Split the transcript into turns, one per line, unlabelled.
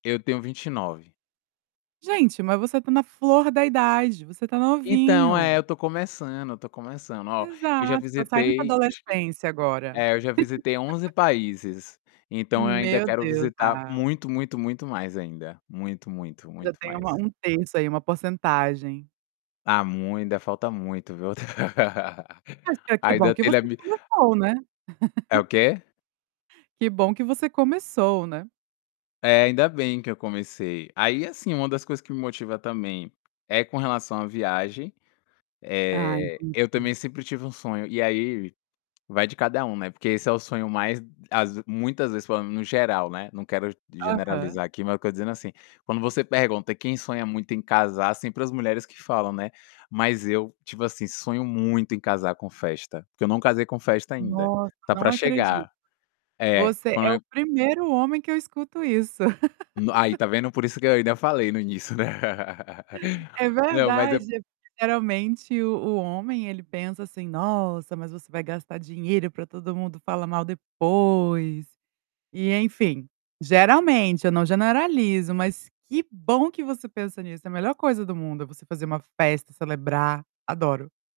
Eu tenho 29.
Gente, mas você tá na flor da idade, você tá
Então, é,
novinho.
eu estou começando, eu estou começando. Ó, eu já
Exato, tá saíndo da
visitei, acho que
adolescência agora.
é, eu já visitei 11 países. Então eu ainda
Meu
quero
Deus,
visitar
ai
muito, muito, muito mais, ainda. Muito, muito,
Já
muito
tem uma
mais.
um terço aí, uma porcentagem.
Ah, mui ainda falta muito, viu,
Ah, si que bom
Ainda
que
telha
você
mi
começou, né?
É o quê?
Que bom que você começou, né?
É, ainda bem que eu comecei. Aí assim, uma das coisas que me motiva também, é com relação à viagem.
Ah,
Eh, eu
entendi.
também sempre tive um sonho, e aí, vai de cada um, né, porque esse é o sonho mais às vez muitas vezes falando no geral, né, não quero
Aham.
generalizar aqui, mas q eu estou dizendo, assim, quando você pergunta quem sonha muito em casar, sempre as mulheres que falam, né. Mas eu, tipo assim, sonho muito em casar com festa, porque eu não casei com festa ainda.
Nossa,
Tá
não
pra
acredito.
chegar. É,
Você é o
quan
primeiro homem que eu escuto isso.
No aí, tá vendo? Por isso que eu ainda falei no início, né.
É
Não, mas é
verdade. Geralmente, o o homem, ele pensa assim: "Nossa, mas você vai gastar dinheiro pra todo mundo falar mal depois". E enfim, geralmente, eu não generalizo, mas que bom que você pensa nisso, é a melhor coisa do mundo, é você fazer uma festa, celebrar. Adoro.